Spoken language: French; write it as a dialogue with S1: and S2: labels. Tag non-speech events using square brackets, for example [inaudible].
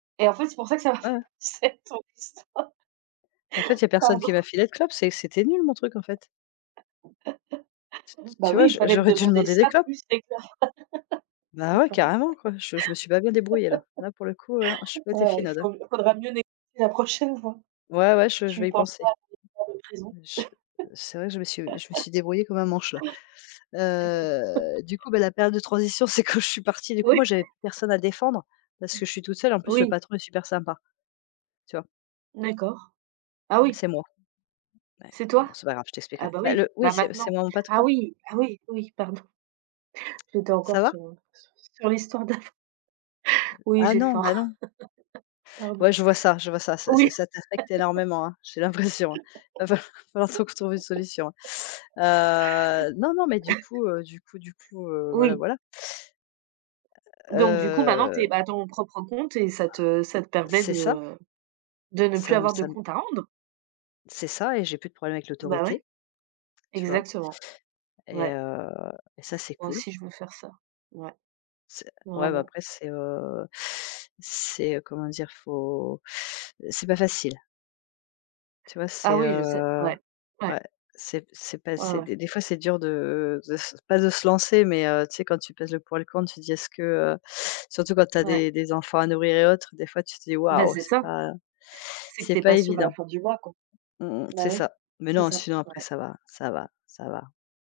S1: Et en fait, c'est pour ça que ça m'a fait
S2: Ouais.
S1: penser à ton histoire.
S2: En fait, il y a personne qui
S1: Pardon.
S2: m'a filé de clope, c'est que c'était nul mon truc en fait. T t
S1: [laughs] Bah
S2: tu vois,
S1: oui, il
S2: je
S1: fallait me
S2: j'aurais dû
S1: demander
S2: demander des
S1: ça
S2: clopes.
S1: plus c'est clair. [laughs]
S2: Bah
S1: C'est
S2: ouais,
S1: ça.
S2: carrément quoi, je je me suis pas bien débrouillée là. Là pour le coup ouais, non, j'ai
S1: [laughs]
S2: pas été
S1: Ouais, ouais, il
S2: finaude hein.
S1: fau faudra mieux négocier la prochaine fois.
S2: Ouais, ouais, je je
S1: Tu
S2: vais y
S1: penses
S2: penser.
S1: pas à [unintelligible] de prison?
S2: Je heu, c'est vrai que je me suis je me
S1: [laughs]
S2: suis débrouillée comme un manche là. Heu, du
S1: [laughs]
S2: coup, bah la période de transition, c'est quand je suis partie. Du coup,
S1: Oui.
S2: moi, j'avais plus
S1: [laughs]
S2: personne à défendre, parce
S1: Mmh.
S2: que je suis toute seule. En plus, le
S1: Oui.
S2: patron est super sympa. Tu vois?
S1: D'accord. Ah
S2: Mmh,
S1: oui.
S2: c'est moi. Ouais.
S1: C'est
S2: Bon
S1: toi?
S2: c'est pas grave, je
S1: Ah
S2: t'expliquerai.
S1: bah
S2: Ben
S1: oui,
S2: le oui
S1: bah
S2: c'est c'est
S1: maintenant.
S2: mon
S1: Ah
S2: patron.
S1: oui, ah oui, oui, pardon. J'étais encore,
S2: Ça
S1: heu,
S2: va?
S1: sur sur l'histoire d'avant.
S2: Heu
S1: Oui,
S2: ah
S1: j'ai
S2: non,
S1: faim.
S2: ben non.
S1: [laughs]
S2: Ouais,
S1: Pardon.
S2: je vois ça je vois ça. Ça ça
S1: Oui.
S2: ça t'affecte
S1: [laughs]
S2: énormément, hein. J'ai l'impression, hein. Va fal va falloir qu'on t trouve une solution,
S1: [laughs]
S2: hein. Heu, non, non, mais du coup,
S1: [laughs]
S2: heu, du coup du coup, heu, voilà,
S1: Oui.
S2: voilà.
S1: Donc du coup maintenant, tu
S2: Heu.
S1: es à ton propre compte et ça te ça te permet
S2: C'est
S1: de,
S2: ça.
S1: heu, de ne plus
S2: Ça me
S1: avoir de
S2: ça me
S1: compte à rendre?
S2: C'est ça et j'ai plus de problème avec
S1: Bah ouais.
S2: l'autorité. Tu vois?
S1: Exactement.
S2: Et
S1: Ouais.
S2: heu et ça c'est
S1: Moi
S2: cool.
S1: aussi je veux faire ça, ouais.
S2: C'est ouais bah,
S1: Vraiment.
S2: après c'est, heu, c'est comment dire, il faut, heu, c'est pas facile. Tu vois,
S1: Ah
S2: c'est,
S1: oui, je sais,
S2: heu,
S1: ouais, ouais.
S2: ouais, c'est p c'est pas
S1: Ouais,
S2: c'est
S1: ouais.
S2: des des fois c'est dur de de s pas de se lancer, mais, heu, tu sais quand tu pèses le pour et le contre, tu te dis: «Est-ce que, heu» surtout quand tu as
S1: Ouais.
S2: des des enfants à nourrir et autres, des fois tu te dis:
S1: Bah
S2: «Waouh,
S1: c'est
S2: c'est
S1: ça.
S2: pas
S1: C'est que
S2: c'est
S1: tu es
S2: pas
S1: pas sûre à la
S2: évident».
S1: fin du mois quoi.
S2: Mmh mh c'est
S1: Ben oui.
S2: ça, mais
S1: C'est
S2: non
S1: ça,
S2: sinon après
S1: ouais.
S2: ça va. Ça va, ça va.